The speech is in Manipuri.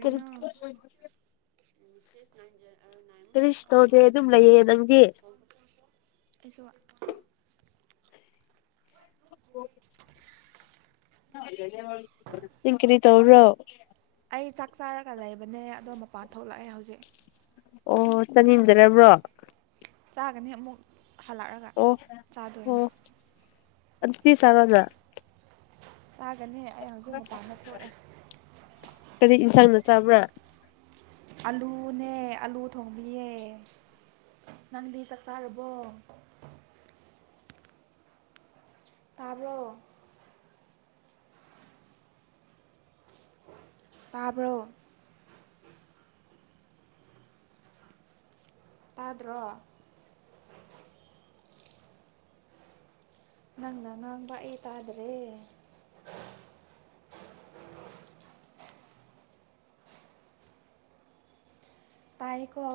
ꯀꯔꯤ꯫ [unintelligible] ꯁꯤꯁ ꯅꯥꯏꯟ ꯖꯔꯣ ꯅꯥꯏꯟ ꯀꯔꯤꯁꯨ ꯇꯧꯗꯦ ꯑꯗꯨꯝ ꯂꯩꯌꯦ ꯅꯪꯗꯤ [unintelligible] ꯑꯩꯁꯨ꯫ [unintelligible] ꯀꯤꯔꯤ ꯇꯧꯕ꯭ꯔꯣ ꯑꯩ ꯆꯥꯛ ꯆꯥꯔꯒ ꯂꯩꯕꯅꯦ ꯑꯗꯣ ꯃꯄꯥꯟ ꯊꯣꯛꯂꯛꯑꯦ ꯍꯧꯖꯤꯛ ꯑꯣ ꯆꯥꯅꯤꯡꯗꯔꯕ꯭ꯔꯣ ꯆꯥꯒꯅꯤ ꯑꯃꯨꯛ ꯍꯜꯂꯛꯔꯒ ꯑꯣ ꯆꯥꯗꯣꯏꯅꯦ ꯑꯗꯤ ꯁꯔꯣꯅ ꯆꯥꯒꯅꯤ ꯑꯩ ꯍꯧꯖꯤꯛ ꯃꯄꯥꯟꯗ ꯊꯣꯛꯑꯦ ꯀꯔꯤ ꯌꯦꯟꯁꯥꯡꯅ ꯆꯥꯕ꯭ꯔꯥ ꯑꯂꯨꯅꯦ ꯑꯂꯨ ꯊꯣꯡꯕꯤꯌꯦ ꯅꯪꯗꯤ ꯆꯥꯛ ꯆꯥꯔꯕꯣ ꯇꯥꯕ꯭ꯔꯣ ꯇꯥꯕ꯭ꯔꯣ ꯇꯥꯗ꯭ꯔꯣ ꯅꯪꯅ ꯉꯥꯡꯕꯥ ꯑꯩ ꯇꯥꯗ꯭ꯔꯦ ꯇꯥꯏꯌꯦꯀꯣ